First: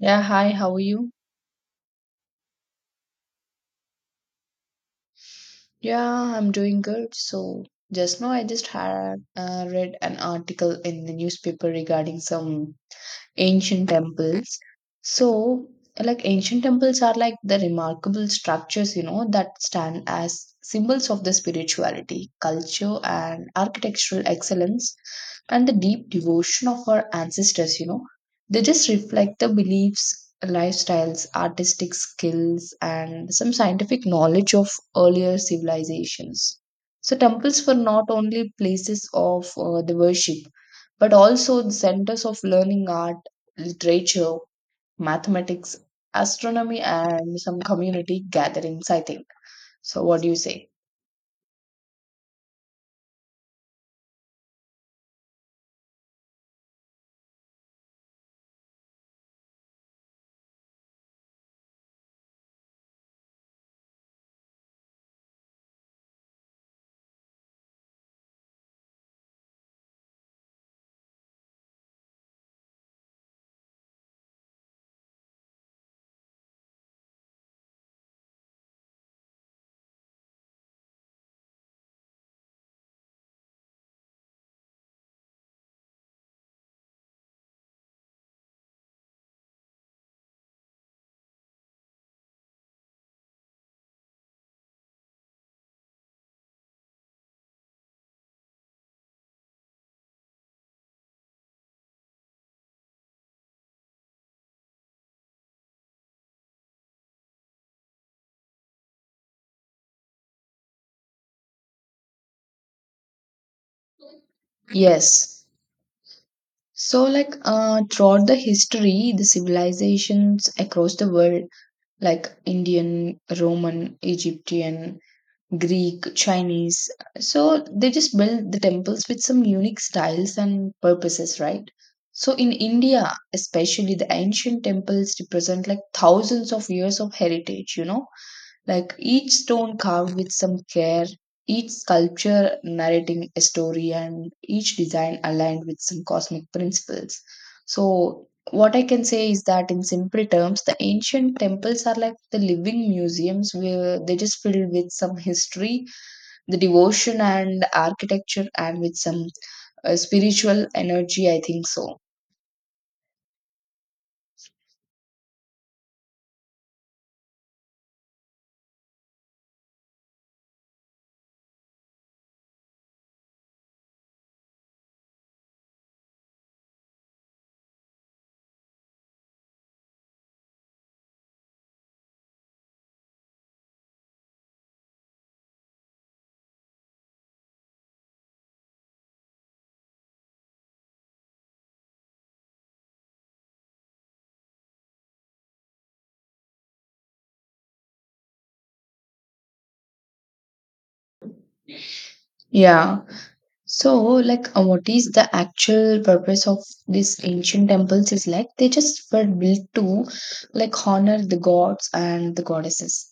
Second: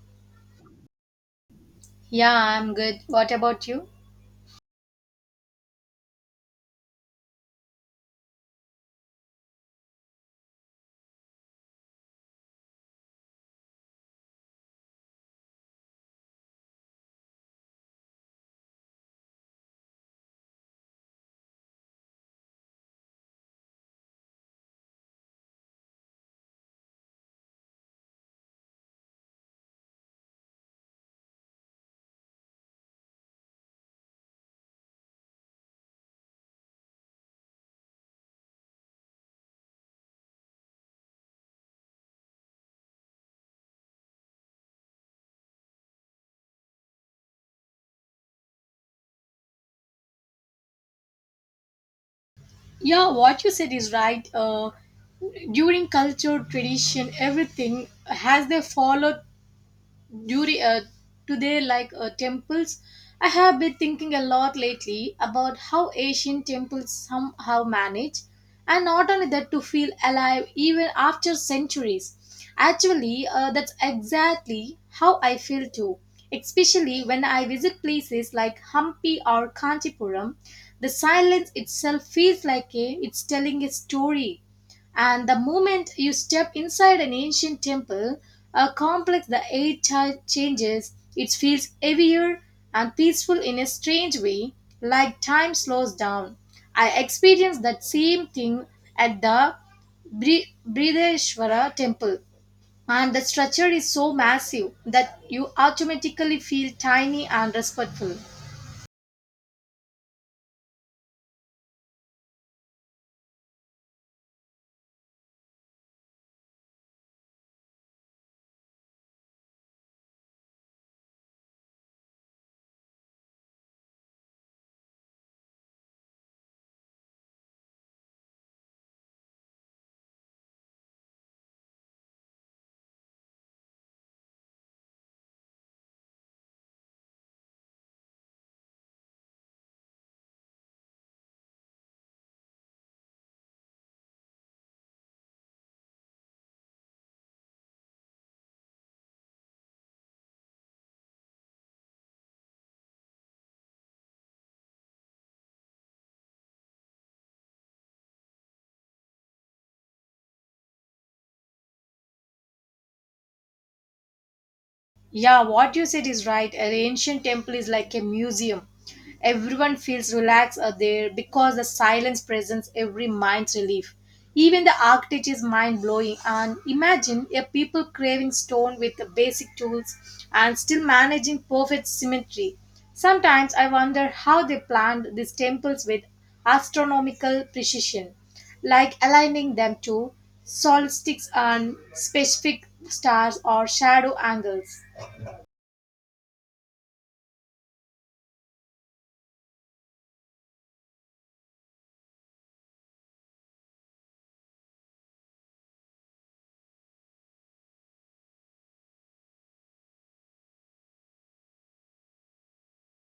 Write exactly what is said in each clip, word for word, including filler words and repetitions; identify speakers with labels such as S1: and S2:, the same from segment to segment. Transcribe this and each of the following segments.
S1: Yeah, hi, how are you?
S2: Yeah, I'm good. What about you?
S1: Yeah, I'm doing good. So, just now I just had uh, read an article in the newspaper regarding some, ancient temples. So, like ancient temples are like the remarkable structures, you know, that stand as symbols of the spirituality, culture, and architectural excellence, and the deep devotion of our ancestors, you know. They just reflect the beliefs, lifestyles, artistic skills, and some scientific knowledge of earlier civilizations. So, temples were not only places of uh, the worship, but also the centers of learning art, literature, mathematics, astronomy, and some community gatherings, I think. So, what do you say?
S2: Yeah, what you said is right. Uh, during culture, tradition, everything has they followed during uh, today like uh, temples I have been thinking a lot lately about how Asian temples somehow manage, and not only that, to feel alive even after centuries. Actually, uh, that's exactly how I feel too, especially when I visit places like Hampi or Kanchipuram. The silence itself feels like a, it's telling a story. And the moment you step inside an ancient temple, a complex the air cha- changes. It feels heavier and peaceful in a strange way, like time slows down. I experienced that same thing at the Bri- Brideshwara temple. And the structure is so massive that you automatically feel tiny and respectful.
S1: Yes. So, like, uh, throughout the history, the civilizations across the world, like Indian, Roman, Egyptian, Greek, Chinese, so they just built the temples with some unique styles and purposes, right? So, in India, especially, the ancient temples represent like thousands of years of heritage, you know. Like each stone carved with some care, each sculpture narrating a story, and each design aligned with some cosmic principles. So, what I can say is that in simple terms, the ancient temples are like the living museums where they just filled with some history, the devotion, and architecture, and with some uh, spiritual energy. I think so.
S2: Yeah, what you said is right. An ancient temple is like a museum. Everyone feels relaxed uh, there because the silence presents every mind's relief. Even the architecture is mind blowing. And imagine a people craving stone with the basic tools and still managing perfect symmetry. Sometimes I wonder how they planned these temples with astronomical precision, like aligning them to solstices and specific stars or shadow angles.
S1: Yeah. So, like, uh, what is the actual purpose of these ancient temples? Is like they just were built to, like, honor the gods and the goddesses,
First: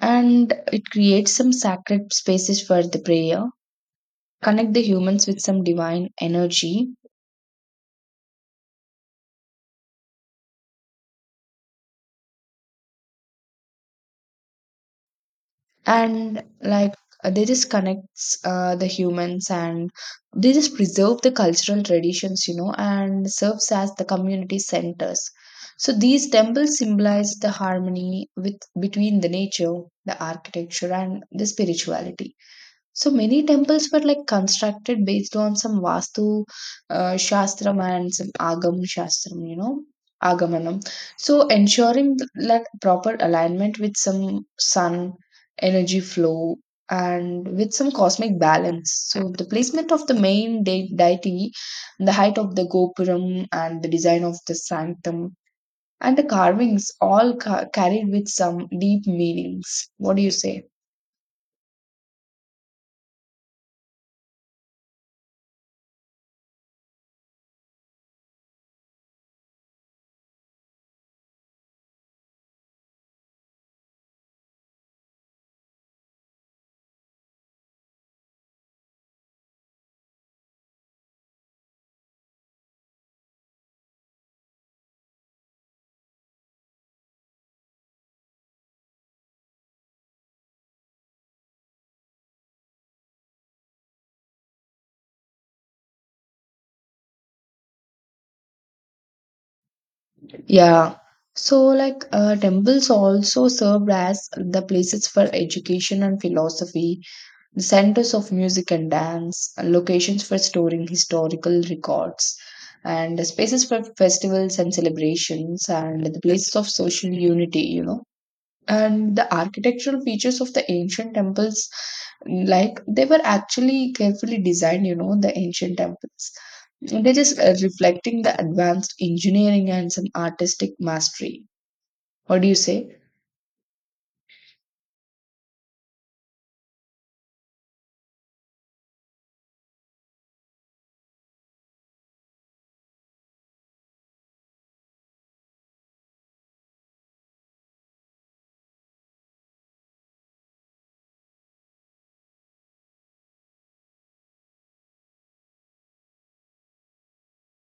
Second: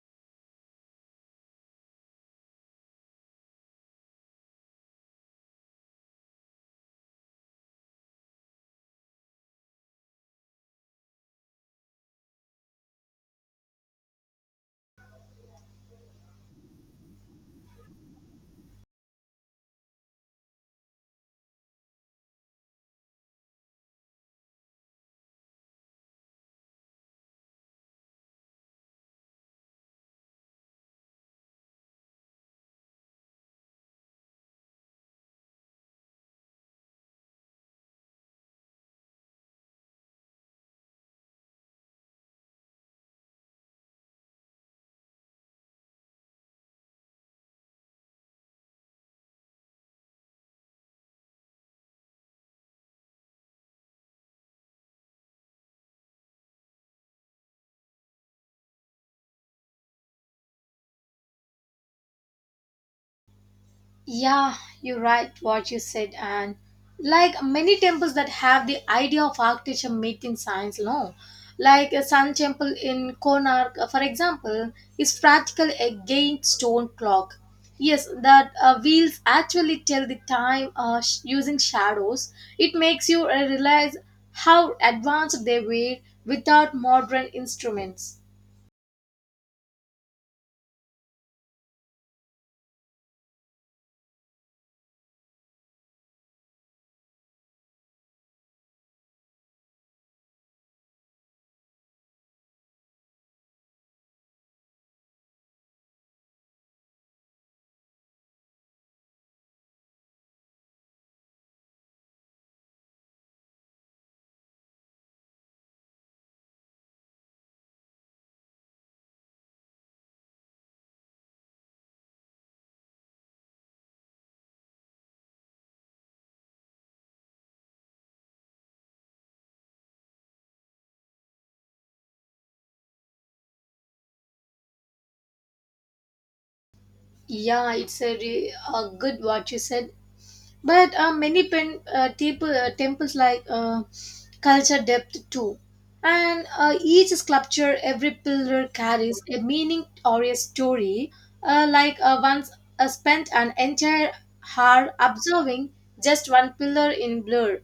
S1: and it creates some sacred spaces for the prayer, connect the humans with some divine energy, and like uh, they just connects uh, the humans and they just preserve the cultural traditions, you know, and serves as the community centers. So these temples symbolize the harmony with between the nature, the architecture, and the spirituality. So many temples were like constructed based on some Vastu uh, Shastram and some Agam Shastram, you know, Agamanam. So ensuring th- like proper alignment with some sun energy flow and with some cosmic balance. So the placement of the main de- deity, the height of the Gopuram, and the design of the sanctum and the carvings all ca- carried with some deep meanings. What do you say?
S2: Yeah, you're right what you said, and like many temples that have the idea of architecture meeting science, no, like a sun temple in Konark, uh, for example, is practical against stone clock. Yes, that uh, wheels actually tell the time uh, sh- using shadows. It makes you uh, realize how advanced they were without modern instruments.
S1: Yeah. So, like, uh, temples also served as the places for education and philosophy, the centers of music and dance, locations for storing historical records, and spaces for festivals and celebrations, and the places of social unity, you know. And the architectural features of the ancient temples, like, they were actually carefully designed, you know, the ancient temples. It is uh, reflecting the advanced engineering and some artistic mastery. What do you say?
S2: Yeah, it's a, re- a good what you said. But uh, many pen, uh, temple, uh, temples like uh, culture depth too. And uh, each sculpture, every pillar carries a meaning or a story. Uh, like uh, once I spent an entire hour observing just one pillar in blur,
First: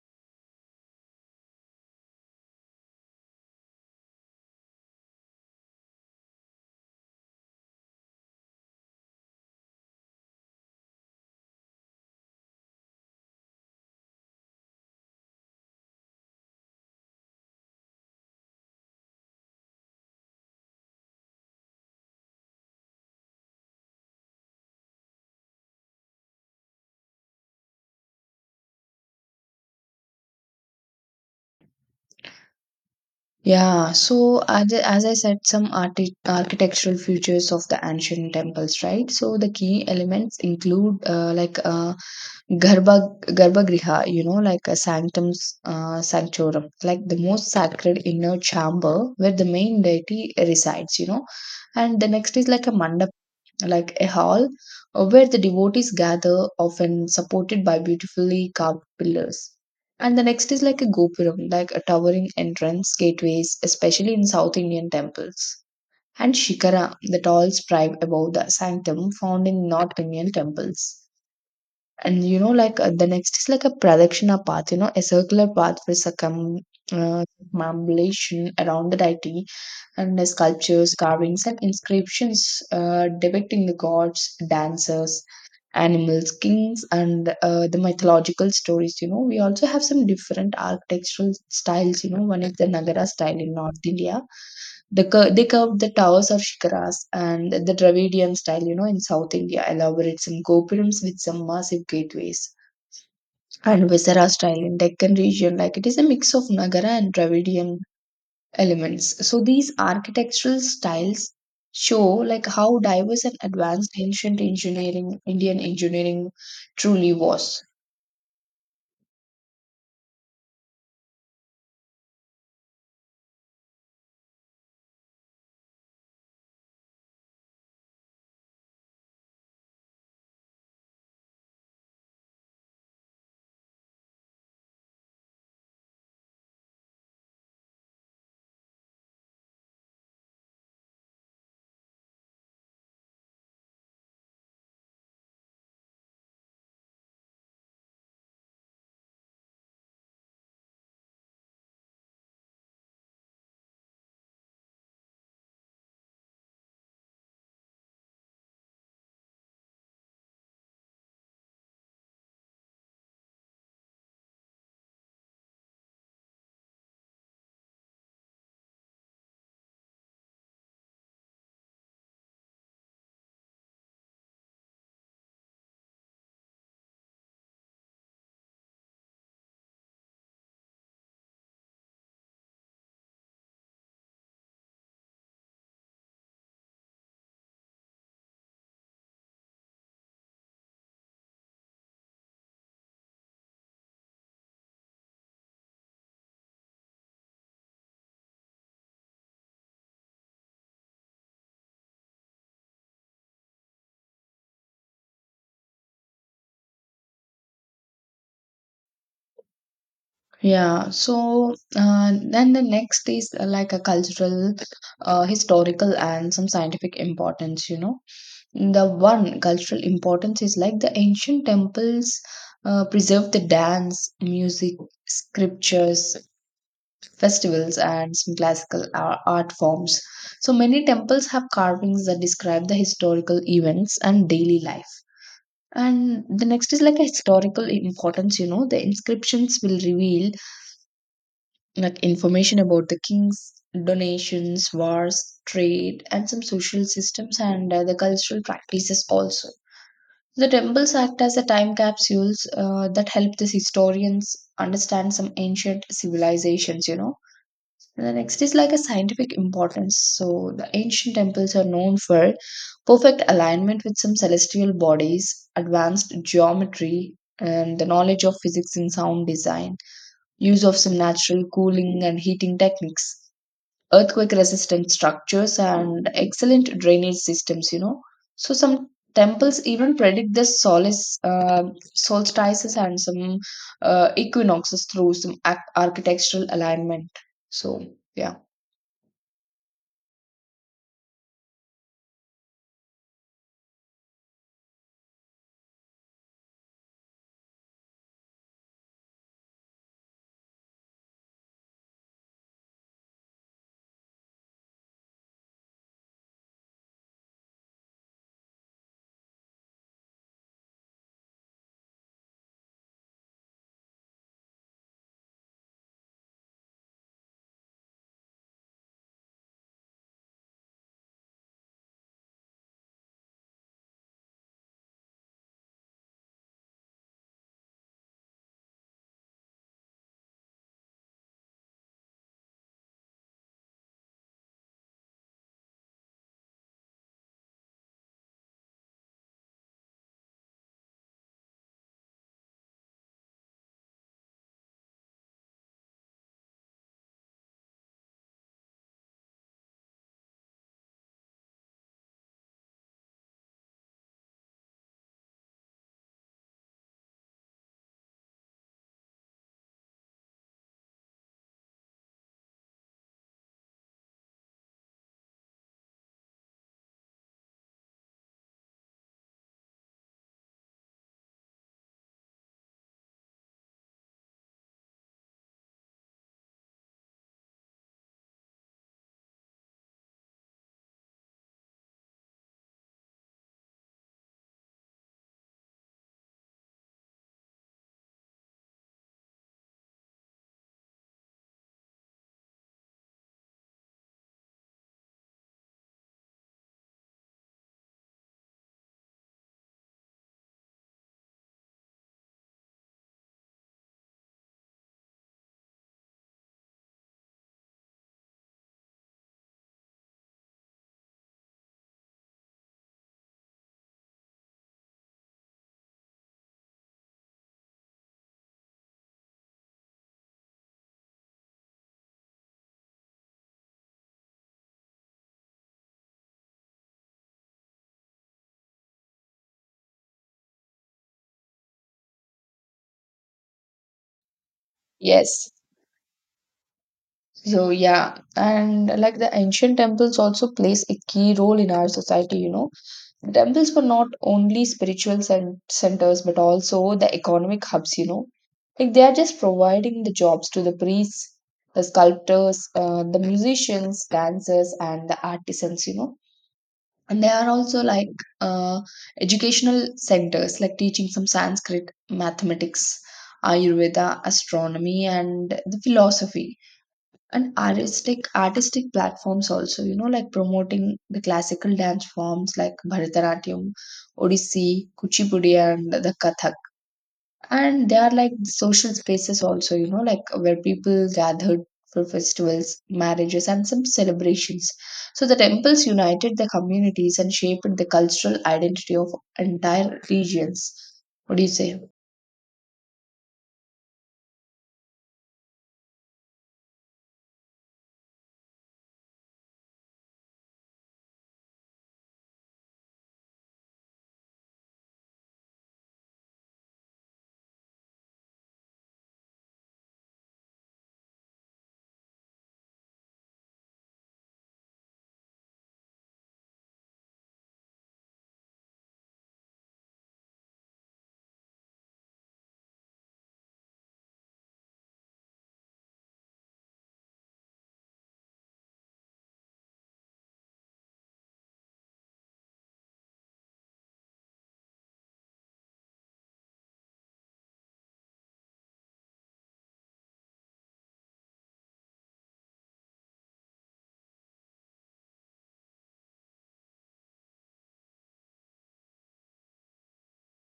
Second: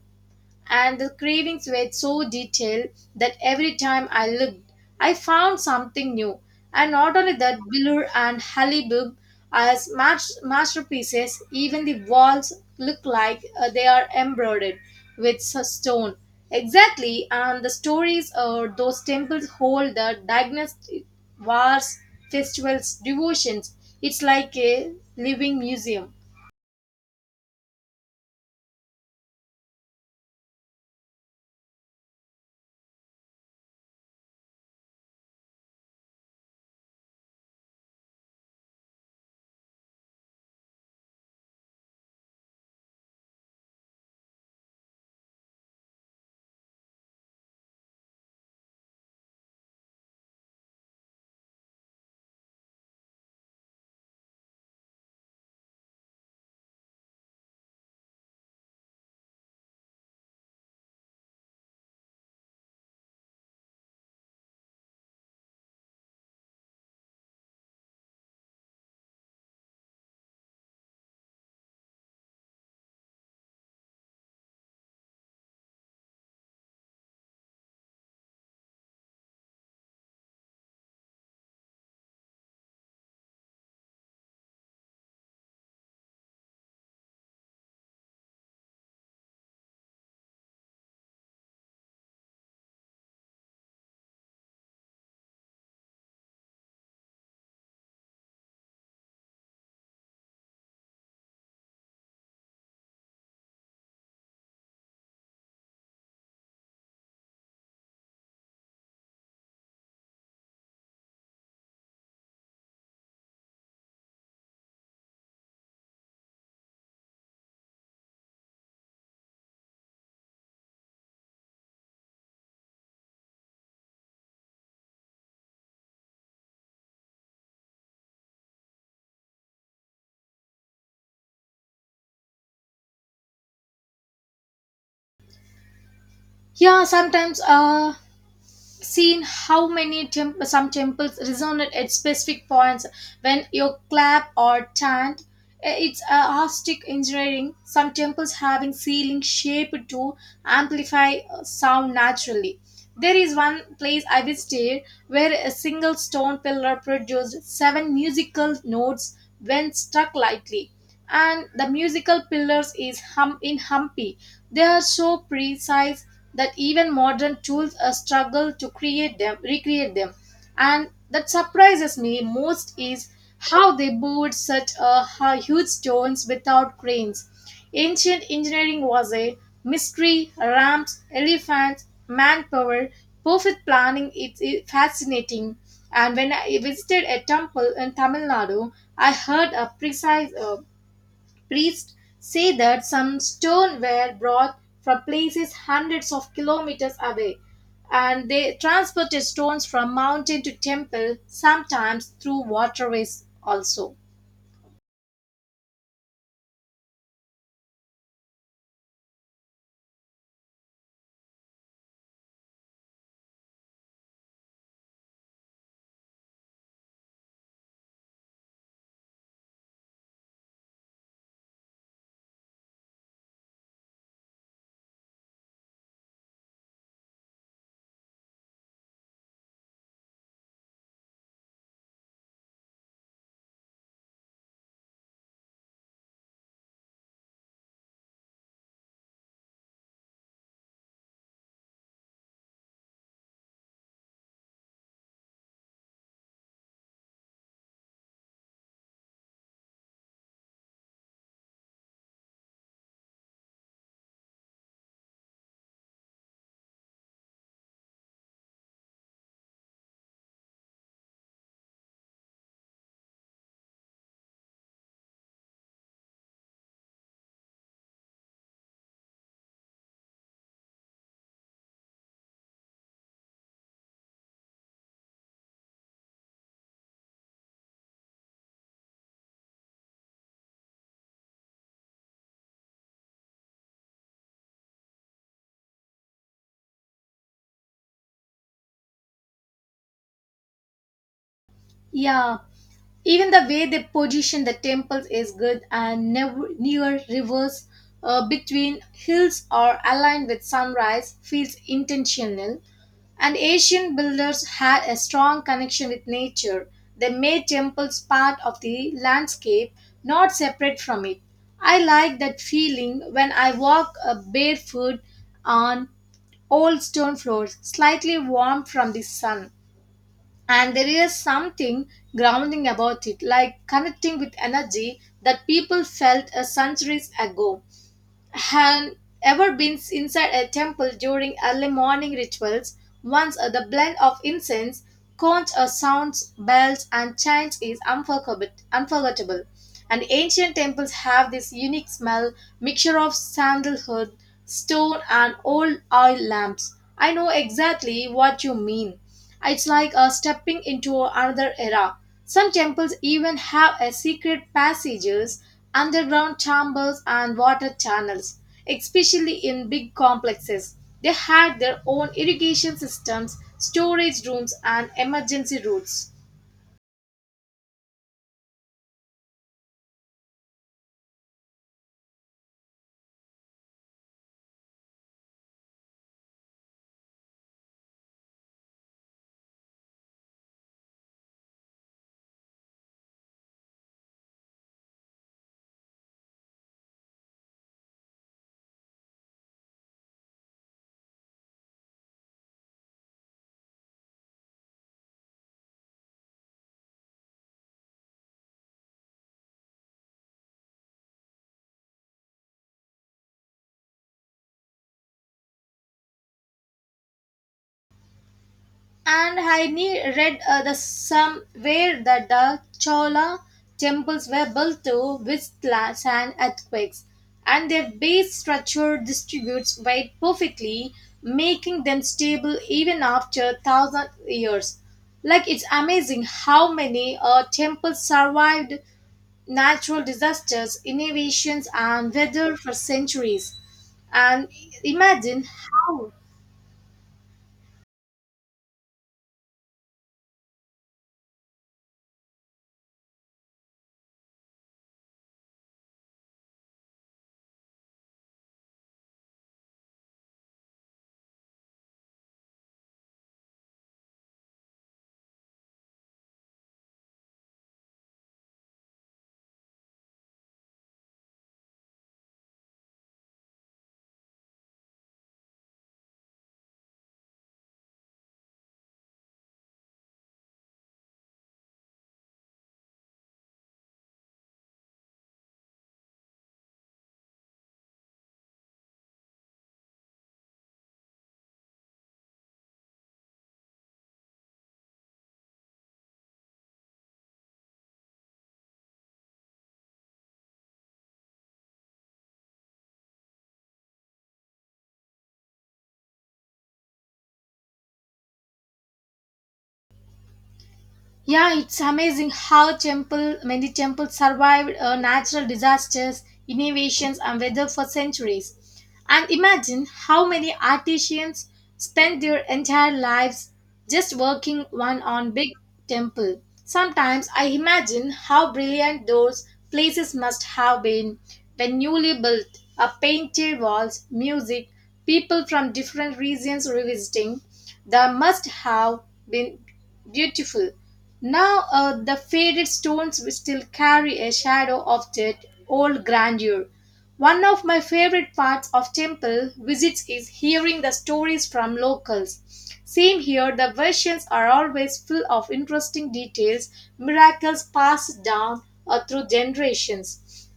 S2: and the cravings were so detailed that every time I looked, I found something new. And not only that, Billur and Halibub as mas- masterpieces, even the walls look like uh, they are embroidered with s- stone. Exactly, and the stories or those temples hold the diagnostic wars, festivals, devotions. It's like a living museum.
S1: Yeah, so as, I- as I said, some arti- architectural features of the ancient temples, right? So the key elements include uh, like uh, Garba Garbhagriha, you know, like a sanctum uh, sanctorum, like the most sacred inner chamber where the main deity resides, you know. And the next is like a mandapa, like a hall uh, where the devotees gather, often supported by beautifully carved pillars. And the next is like a gopuram, like a towering entrance gateways, especially in South Indian temples. And shikara, the tall spire above the sanctum, found in North Indian temples. And you know, like uh, the next is like a pradakshina path, you know, a circular path for circum uh, circumambulation around the deity, and the sculptures, carvings, and inscriptions uh, depicting the gods, dancers, animals, kings, and uh, the mythological stories. You know, we also have some different architectural styles. You know, one is the Nagara style in North India. The cur- they curved the towers of shikaras, and the Dravidian style. You know, in South India, elaborate some gopurams with some massive gateways. And Visara style in Deccan region, like it is a mix of Nagara and Dravidian elements. So these architectural styles show like how diverse and advanced ancient engineering, Indian engineering truly was.
S2: Yeah, sometimes uh, seen how many temp- some temples resonate at specific points when you clap or chant. Eh, It's acoustic engineering. Some temples having ceiling shaped to amplify uh, sound naturally. There is one place I visited where a single stone pillar produced seven musical notes when struck lightly, and the musical pillars is hum in Humpy. They are so precise that even modern tools uh, struggle to create them, recreate them. And that surprises me most is how they moved such a hu- huge stones without cranes. Ancient engineering was a mystery, ramps, elephants, manpower, perfect planning. It's it's fascinating. And when I visited a temple in Tamil Nadu, I heard a precise uh, priests say that some stone were brought from places hundreds of kilometers away, and they transported stones from mountain to temple, sometimes through waterways also.
S1: Yeah, so uh, then the next is uh, like a cultural, uh, historical, and some scientific importance, you know. The one cultural importance is like the ancient temples uh, preserve the dance, music, scriptures, festivals, and some classical ar- art forms. So many temples have carvings that describe the historical events and daily life. And the next is like a historical importance, you know, the inscriptions will reveal like information about the kings, donations, wars, trade, and some social systems, and uh, the cultural practices also. The temples act as a time capsules uh, that help these historians understand some ancient civilizations, you know. And the next is like a scientific importance. So the ancient temples are known for perfect alignment with some celestial bodies, advanced geometry, and the knowledge of physics and sound design, use of some natural cooling and heating techniques, earthquake resistant structures, and excellent drainage systems, you know. So some temples even predict the solace, uh, solstices and some uh, equinoxes through some ac- architectural alignment. So, yeah.
S2: Yeah, even the way they position the temples is good and never, near rivers uh, between hills are aligned with sunrise feels intentional. And Asian builders had a strong connection with nature. They made temples part of the landscape, not separate from it. I like that feeling when I walk uh, barefoot on old stone floors slightly warm from the sun, and there is something grounding about it, like connecting with energy that people felt a centuries ago. Have ever been inside a temple during early morning rituals? Once uh, the blend of incense, conch uh, sounds, bells, and chants is unforgettable. Unforgettable. And ancient temples have this unique smell, mixture of sandalwood, stone, and old oil lamps. I know exactly what you mean, it's like uh, stepping into another era. Some temples even have a secret passages, underground chambers, and water channels, especially in big complexes. They had their own irrigation systems, storage rooms, and emergency routes. And I ne- read uh, the somewhere that the Chola temples were built to withstand earthquakes, and their base structure distributes weight perfectly, making them stable even after thousand years. Like it's amazing how many uh, temples survived natural disasters, innovations, and weather for centuries. And imagine
S1: Yes.
S2: how.
S1: So yeah, and like the ancient temples also plays a key role in our society, you know. Temples were not only spiritual cen- centers but also the economic hubs, you know. Like they are just providing the jobs to the priests, the sculptors, uh, the musicians, dancers, and the artisans, you know. And they are also like uh, educational centers, like teaching some Sanskrit, mathematics, Ayurveda, astronomy, and the philosophy, and artistic artistic platforms also, you know, like promoting the classical dance forms like Bharatanatyam, Odissi, Kuchipudi, and the Kathak. And they are like social spaces also, you know, like where people gathered for festivals, marriages, and some celebrations. So the temples united the communities and shaped the cultural identity of entire regions. What do you say?
S2: Yeah, it's amazing how temple many temples survived uh, natural disasters, innovations, and weather for centuries. And imagine how many artisans spend their entire lives just working one on big temple. Sometimes I imagine how brilliant those places must have been when newly built, a painted walls, music, people from different regions revisiting. There must have been. Beautiful. Now uh, the faded stones will still carry a shadow of that old grandeur. One of my favorite parts of temple visits is hearing the stories from locals. Same here, the versions are always full of interesting details, miracles passed down uh, through generations.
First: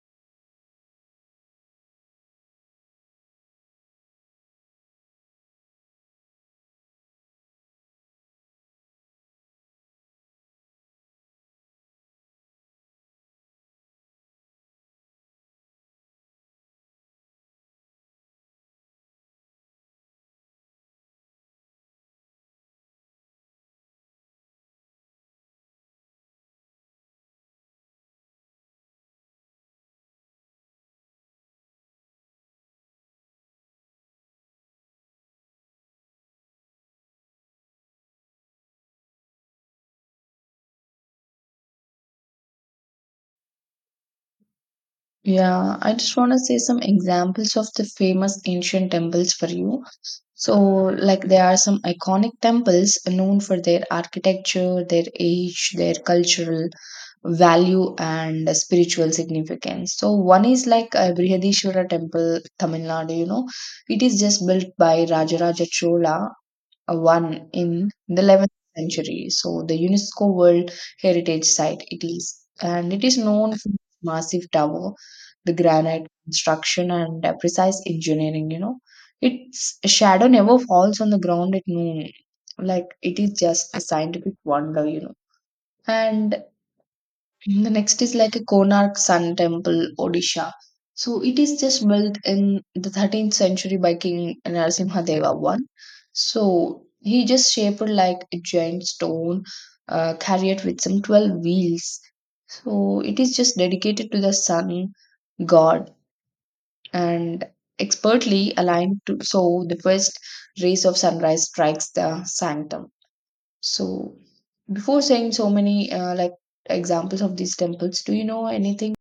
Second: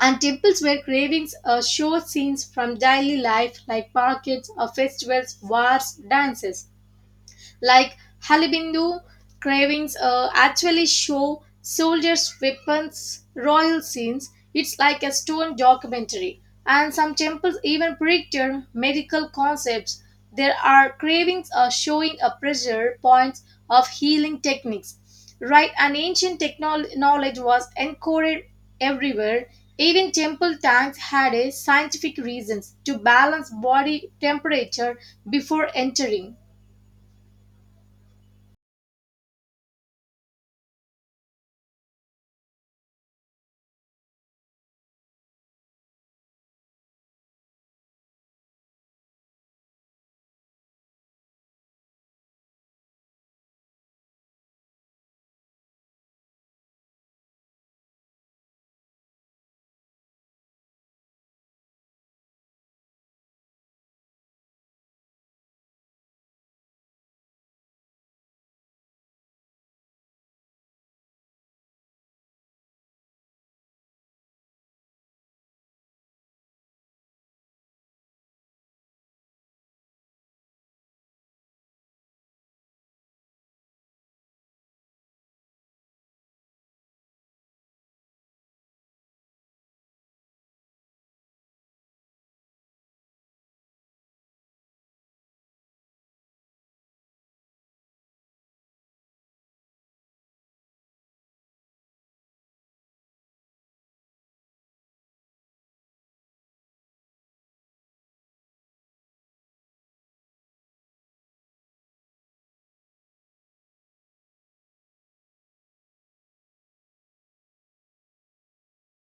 S2: And temples where cravings uh, show scenes from daily life like markets, uh, festivals, wars, dances like Halibindu cravings uh, actually show soldiers' weapons, royal scenes. It's like a stone documentary. And some temples even picture medical concepts. There are cravings uh, showing a pressure points of healing techniques. Right, and ancient technol- knowledge was encoded everywhere. Even temple tanks had a scientific reasons to balance body temperature before entering.
S1: Yeah, I just want to say some examples of the famous ancient temples for you. So, like, there are some iconic temples known for their architecture, their age, their cultural value, and spiritual significance. So, one is like uh, Brihadishwara Temple, Tamil Nadu, you know, it is just built by Rajaraja Chola uh, one in the eleventh century. So the UNESCO World Heritage Site it is, and it is known for its massive tower, the granite construction, and uh, precise engineering. You know, its shadow never falls on the ground at noon, like it is just a scientific wonder. You know, and the next is like a Konark Sun Temple, Odisha. So it is just built in the thirteenth century by King Narasimhadeva one. So he just shaped like a giant stone uh, carried with some twelve wheels. So it is just dedicated to the sun god, and expertly aligned to so the first rays of sunrise strikes the sanctum. So, before saying so many uh, like examples of these temples, do you know anything?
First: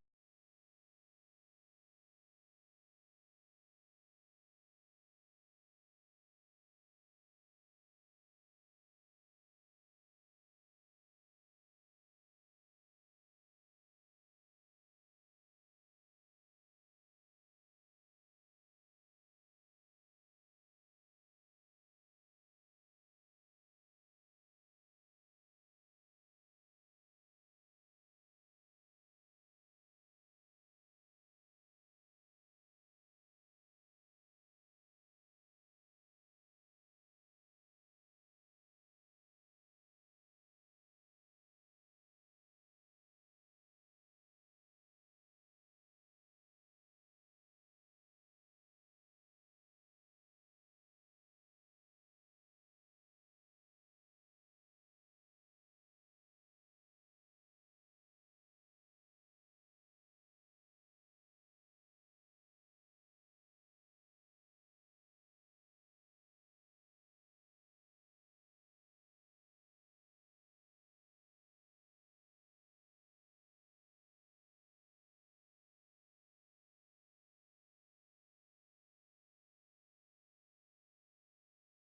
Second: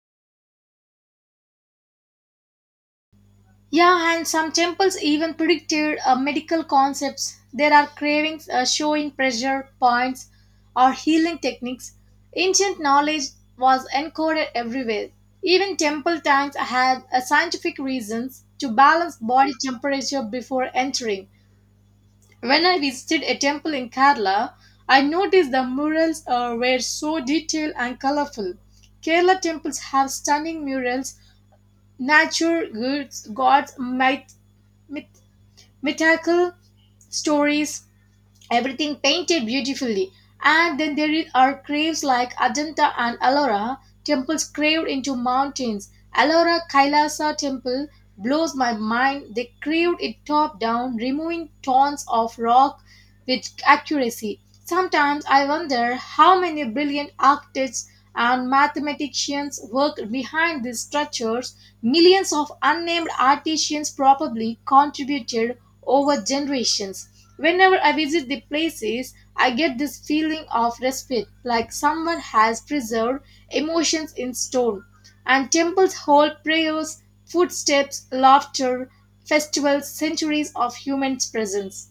S2: Yeah, and some temples even predicted uh, medical concepts. There are cravings uh, showing pressure points or healing techniques. Ancient knowledge was encoded everywhere. Even temple tanks had uh, scientific reasons to balance body temperature before entering. When I visited a temple in Kerala, I noticed the murals uh, were so detailed and colorful. Kerala temples have stunning murals, nature goods, gods, myth, myth mythical stories, everything painted beautifully. And then there are caves like Ajanta and Ellora, temples carved into mountains. Ellora Kailasa temple blows my mind. They carved it top down, removing tons of rock with accuracy. Sometimes I wonder how many brilliant architects and mathematicians worked behind these structures. Millions of unnamed artisans probably contributed over generations. Whenever I visit the places, I get this feeling of respect, like someone has preserved emotions in stone. And temples hold prayers, footsteps, laughter, festivals, centuries of human presence.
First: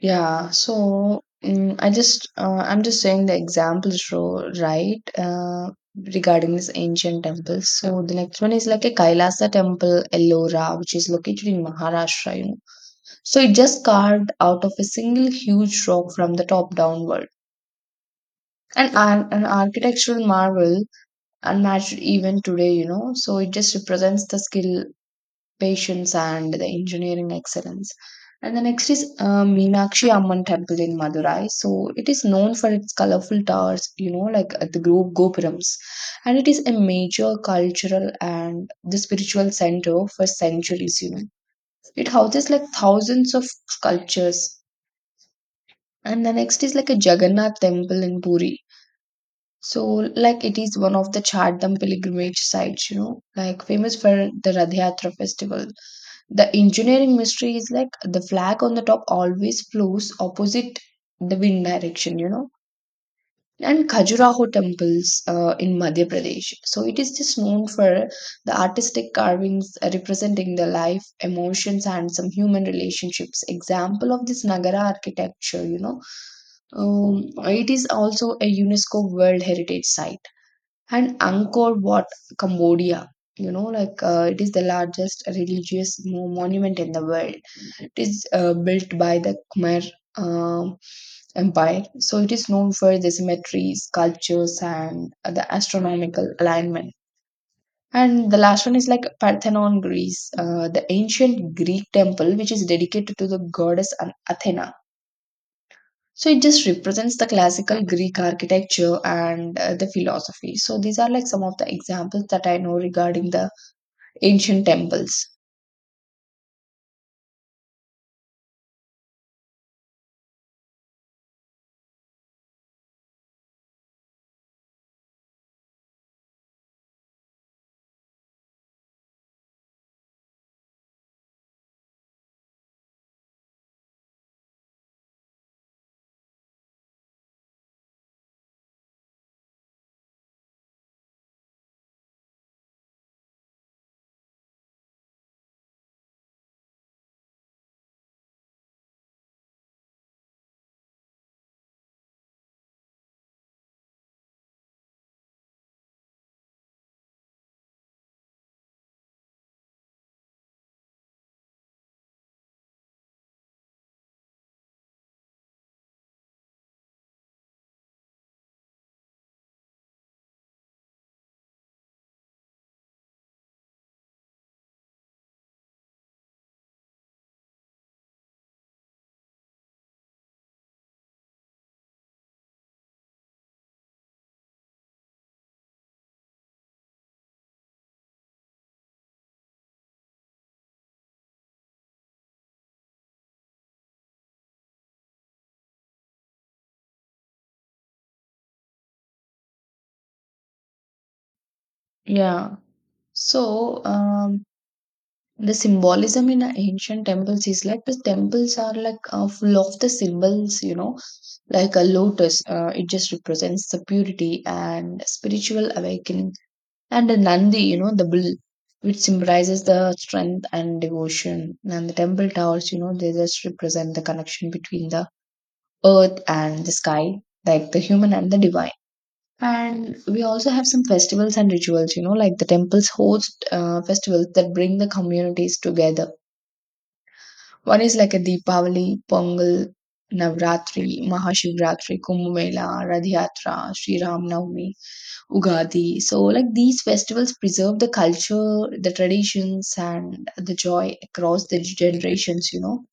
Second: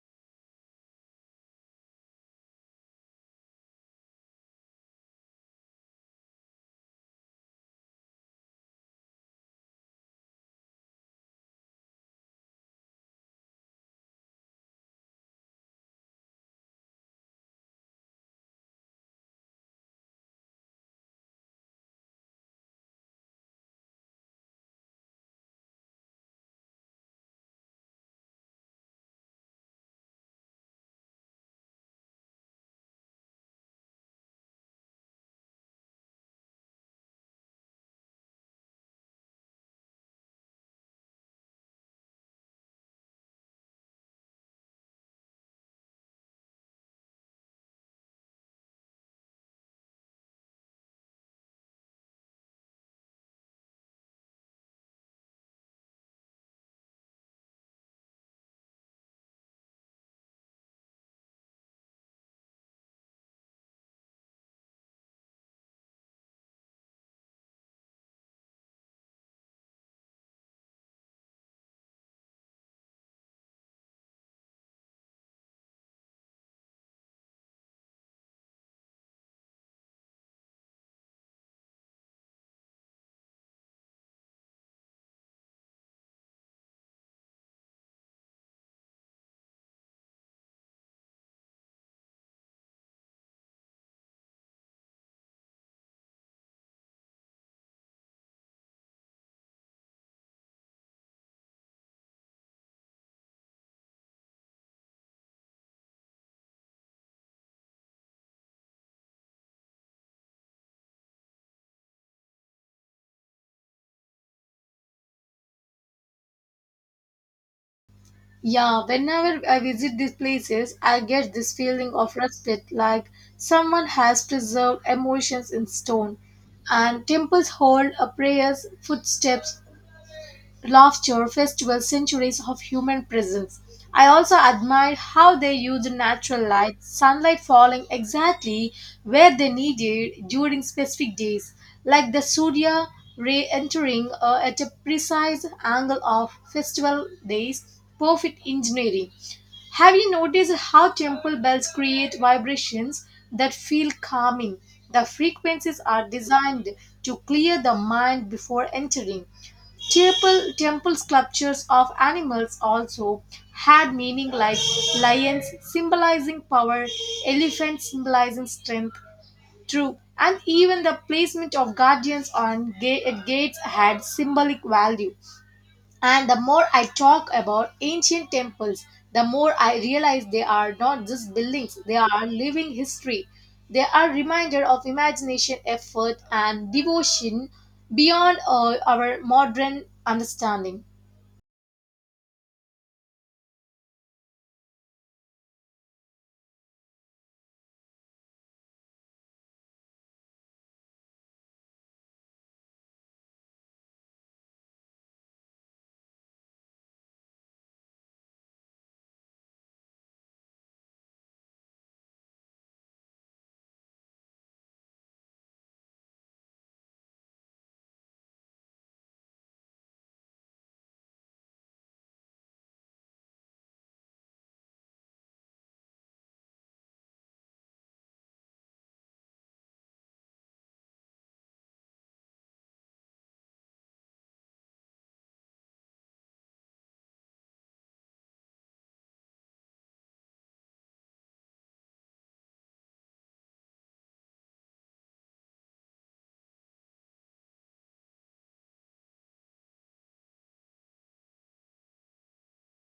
S1: Yeah, so mm I just uh, I'm just saying the examples, ro- right? Uh, regarding these ancient temples. So the next one is like a Kailasa temple, Ellora, which is located in Maharashtra. You know, so it just carved out of a single huge rock from the top downward, and an, an architectural marvel unmatched even today. You know, so it just represents the skill, patience, and the engineering excellence. And the next is uh, Meenakshi Amman Temple in Madurai. So it is known for its colorful towers, you know, like uh, the group Gopurams. And it is a major cultural and the spiritual center for centuries, you know. It houses like thousands of sculptures. And the next is like a Jagannath Temple in Puri. So, like, it is one of the Chardham pilgrimage sites, you know, like famous for the Radh Yatra festival. The engineering mystery is like the flag on the top always flows opposite the wind direction, you know. And Khajuraho temples uh, in Madhya Pradesh. So it is just known for the artistic carvings representing the life, emotions, and some human relationships. Example of this Nagara architecture, you know. Um, it is also a UNESCO World Heritage Site. And Angkor Wat, Cambodia, you know, like uh, it is the largest religious mo- monument in the world. It is uh, built by the Khmer um, Empire, so it is known for the symmetries, sculptures, and uh, the astronomical alignment. And the last one is like Parthenon, Greece, uh, the ancient Greek temple which is dedicated to the goddess An- Athena. So it just represents the classical Greek architecture and uh, the philosophy. So these are like some of the examples that I know regarding the ancient temples.
S2: Yeah, whenever I visit these places, I get this feeling of respect, like someone has preserved emotions in stone. And temples hold a prayers, footsteps, laughter festivals centuries of human presence. I also admired how they used natural light, sunlight falling exactly where they needed during specific days, like the Surya ray entering uh, at a precise angle of festival days. Perfect engineering. Have you noticed how temple bells create vibrations that feel calming? The frequencies are designed to clear the mind before entering. Temple, temple sculptures of animals also had meaning like lions symbolizing power, elephants symbolizing strength, true, and even the placement of guardians on ga- at gates had symbolic value. And the more I talk about ancient temples, the more I realize they are not just buildings, they are living history. They are reminder of imagination, effort, and devotion beyond uh, our modern understanding.
S1: Yeah. So, um, the symbolism in the ancient temples is like the temples are like uh, full of the symbols, you know, like a lotus. Uh, it just represents the purity and spiritual awakening, and a nandi, you know, the bull, which symbolizes the strength and devotion. And the temple towers, you know, they just represent the connection between the earth and the sky, like the human and the divine. And we also have some festivals and rituals, you know, like the temples host uh, festivals that bring the communities together. One is like a Deepavali, Pongal, Navratri, Mahashivratri, Kumbh Mela, Radh Yatra, Sri Ram Navami, Ugadi. So, like these festivals preserve the culture, the traditions, and the joy across the generations, you know.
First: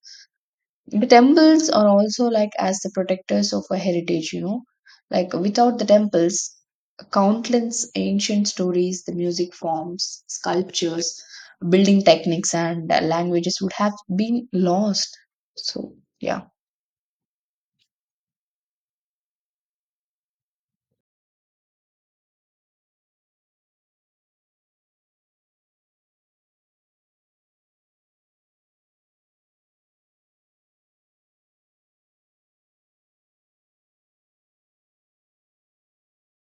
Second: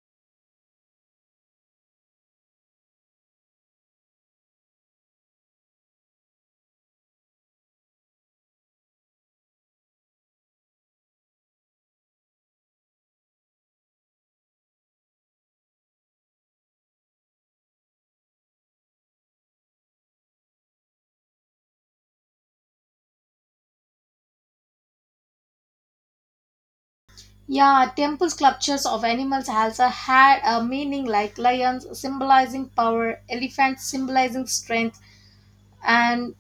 S1: The temples are also like as the protectors of a heritage, you know. Like without the temples, countless ancient stories, the music forms, sculptures, building techniques, and uh, languages would have been lost. So, yeah.
S2: Yeah, temple sculptures of animals also had a meaning like lions symbolizing power, elephants symbolizing strength, and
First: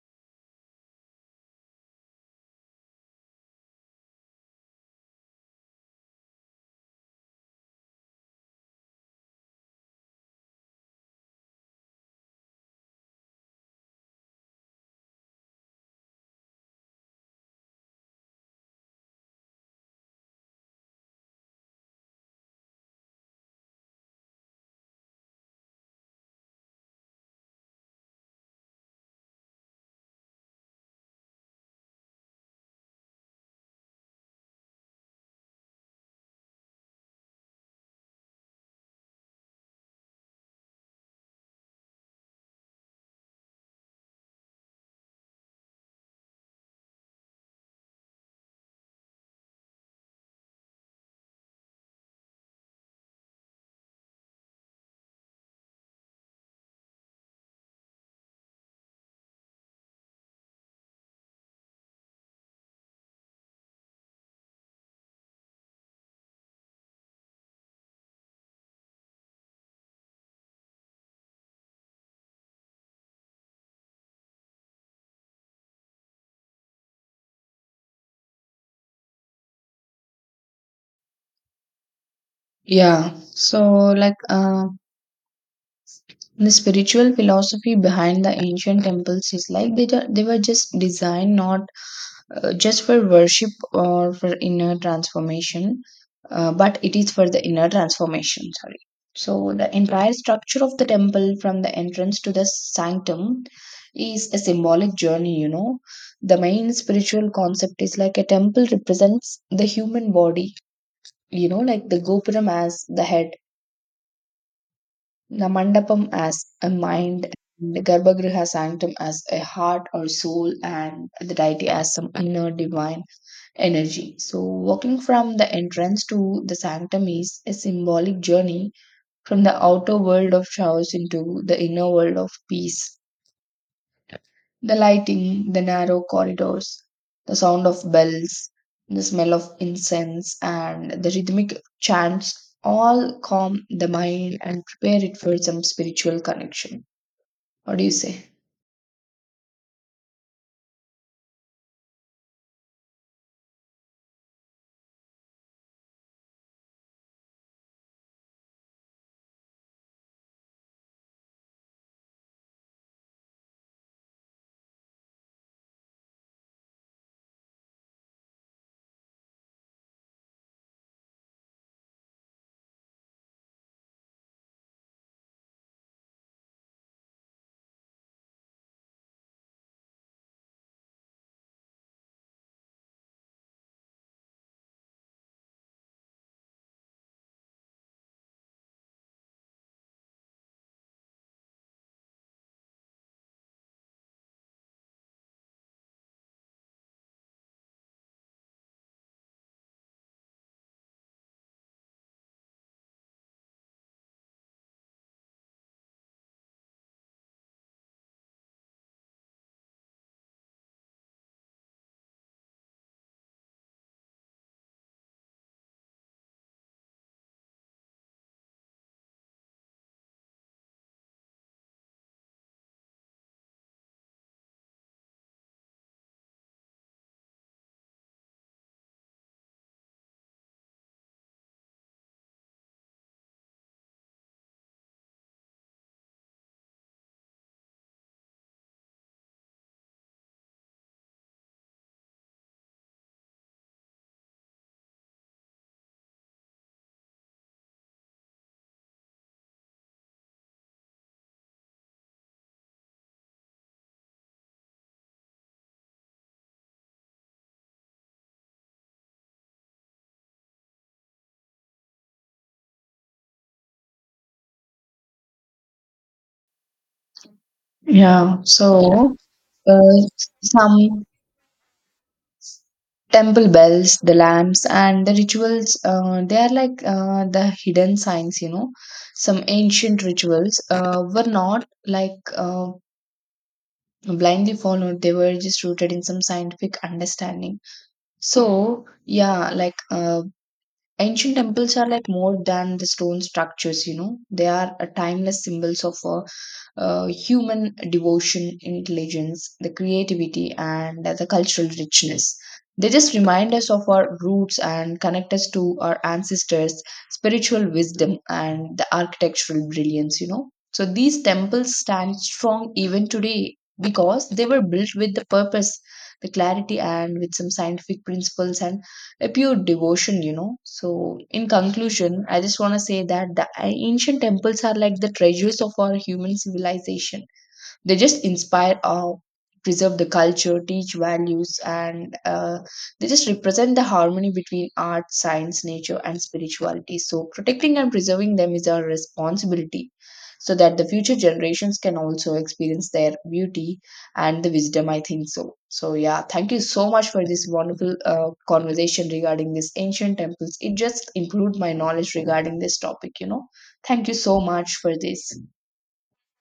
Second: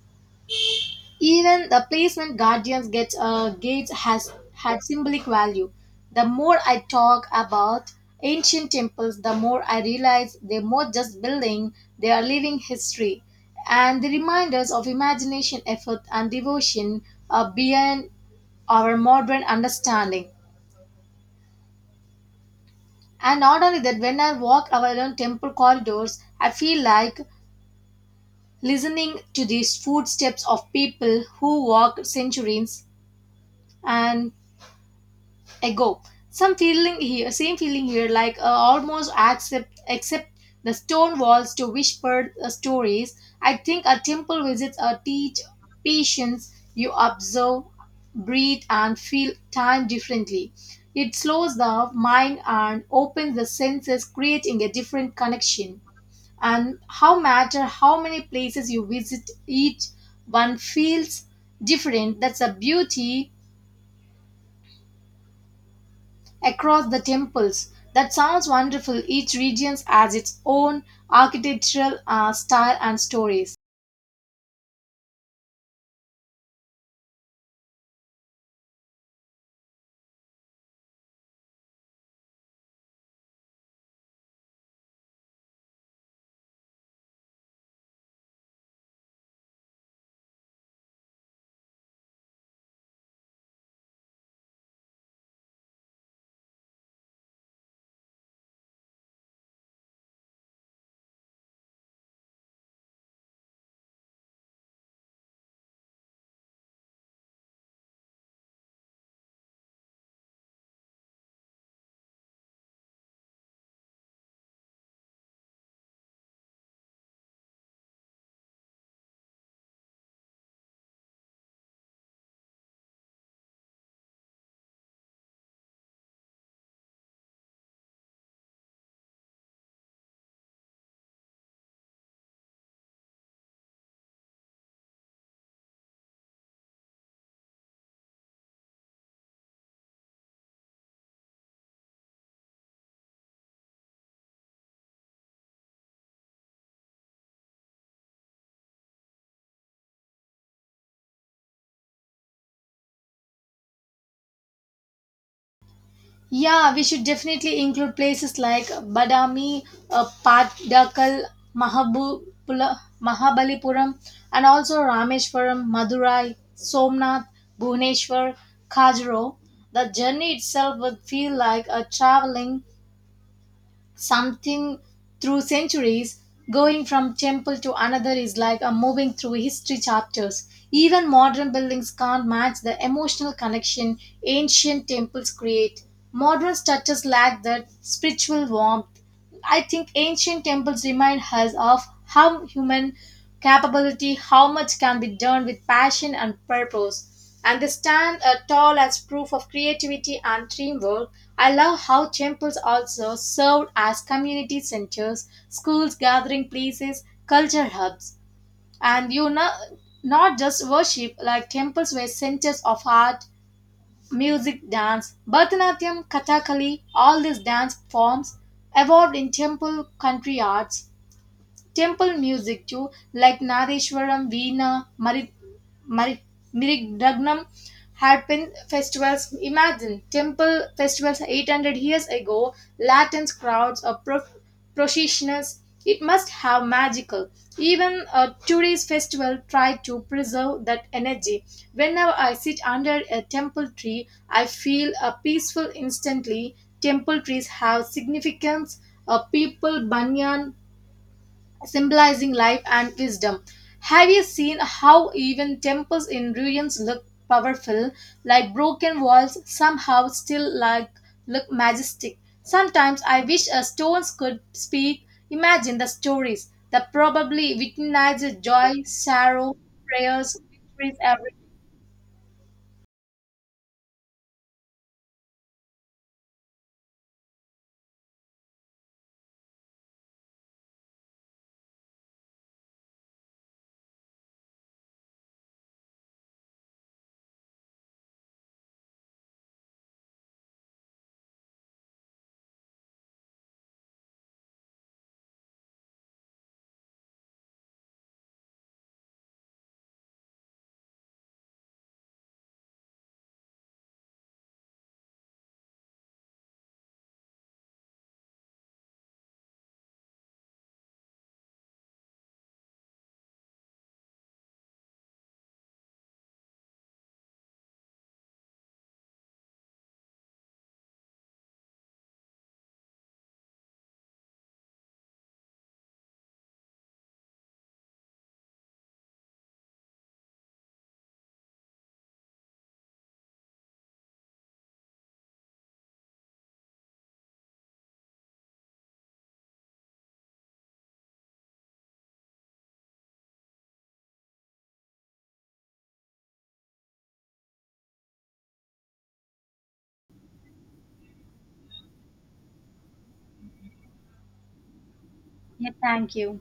S2: even the placement guardians get uh, gates has had symbolic value. The more I talk about ancient temples, the more I realize they're more just building, they are living history. And the reminders of imagination, effort, and devotion are beyond our modern understanding. And not only that, when I walk around temple corridors, I feel like listening to these footsteps of people who walked centuries and ago. Some feeling here, same feeling here, like uh, almost accept, except the stone walls to whisper uh, stories. I think a temple visits uh, teach patience. You observe, breathe, and feel time differently. It slows the mind and opens the senses, creating a different connection. And how matter how many places you visit, each one feels different. That's a beauty across the temples. That sounds wonderful. Each region has its own architectural uh, style and stories.
S1: Yeah. So, like, uh, the spiritual philosophy behind the ancient temples is like they, ju- they were just designed not uh, just for worship or for inner transformation, uh, but it is for the inner transformation, sorry. So, the entire structure of the temple from the entrance to the sanctum is a symbolic journey, you know. The main spiritual concept is like a temple represents the human body, you know, like the gopuram as the head, the mandapam as a mind, and the garbhagriha sanctum as a heart or soul, and the deity as some inner divine energy. So, walking from the entrance to the sanctum is a symbolic journey from the outer world of chaos into the inner world of peace. The lighting, the narrow corridors, the sound of bells, the smell of incense, and the rhythmic chants all calm the mind and prepare it for some spiritual connection. What do you say?
S2: Yeah, we should definitely include places like Badami, uh, Patdakal, Mahabubula, Mahabalipuram, and also Rameshwaram, Madurai, Somnath, Bhuneshwar, Kajro. The journey itself would feel like a traveling something through centuries. Going from temple to another is like a moving through history chapters. Even modern buildings can't match the emotional connection ancient temples create. Modern structures lack that spiritual warmth. I think ancient temples remind us of how human capability, how much can be done with passion and purpose. And they stand uh, tall as proof of creativity and teamwork. I love how temples also served as community centers, schools, gathering places, culture hubs. And you know, not just worship, like temples were centers of art, music, dance, Bharatanatyam, Kathakali, all these dance forms evolved in temple country arts temple music too, like Nareshwaram, Veena, Mari, Mari, Miridagnam, Harpin festivals. Imagine temple festivals eight hundred years ago, Latin crowds or pro- processions. It must have magical. Even uh, today's festival try to preserve that energy. Whenever I sit under a temple tree, I feel uh, peaceful instantly. Temple trees have significance. Uh, people, banyan, symbolizing life and wisdom. Have you seen how even temples in ruins look powerful, like broken walls somehow still like look majestic? Sometimes I wish a stones could speak. Imagine the stories that probably
S1: Yeah.
S2: witness
S1: Yeah.
S2: joy,
S1: So,
S2: sorrow,
S1: Uh,
S2: prayers, victories
S1: some
S2: every
S1: temple bells, the lamps, and the rituals. Uh, they are like uh, the hidden signs, you know. Some ancient rituals uh, were not like uh, blindly followed, they were just rooted in some scientific understanding. So, yeah, like uh, ancient temples are like more than the stone structures, you know, they are uh, timeless symbols of uh, uh, human devotion, intelligence, the creativity, and the cultural richness. They just remind us of our roots and connect us to our ancestors' spiritual wisdom and the architectural brilliance, you know. So these temples stand strong even today because they were built with the purpose, the clarity, and with some scientific principles and a pure devotion, you know. So, in conclusion, I just want to say that the ancient temples are like the treasures of our human civilization. They just inspire awe, preserve the culture, teach values, and uh, they just represent the harmony between art, science, nature, and spirituality. So protecting and preserving them is our responsibility, so that the future generations can also experience their beauty and the wisdom, I think so. So yeah, thank you so much for this wonderful uh, conversation regarding these ancient temples. It just improved my knowledge regarding this topic, you know. Thank you so much for this.
S2: day. Thank you.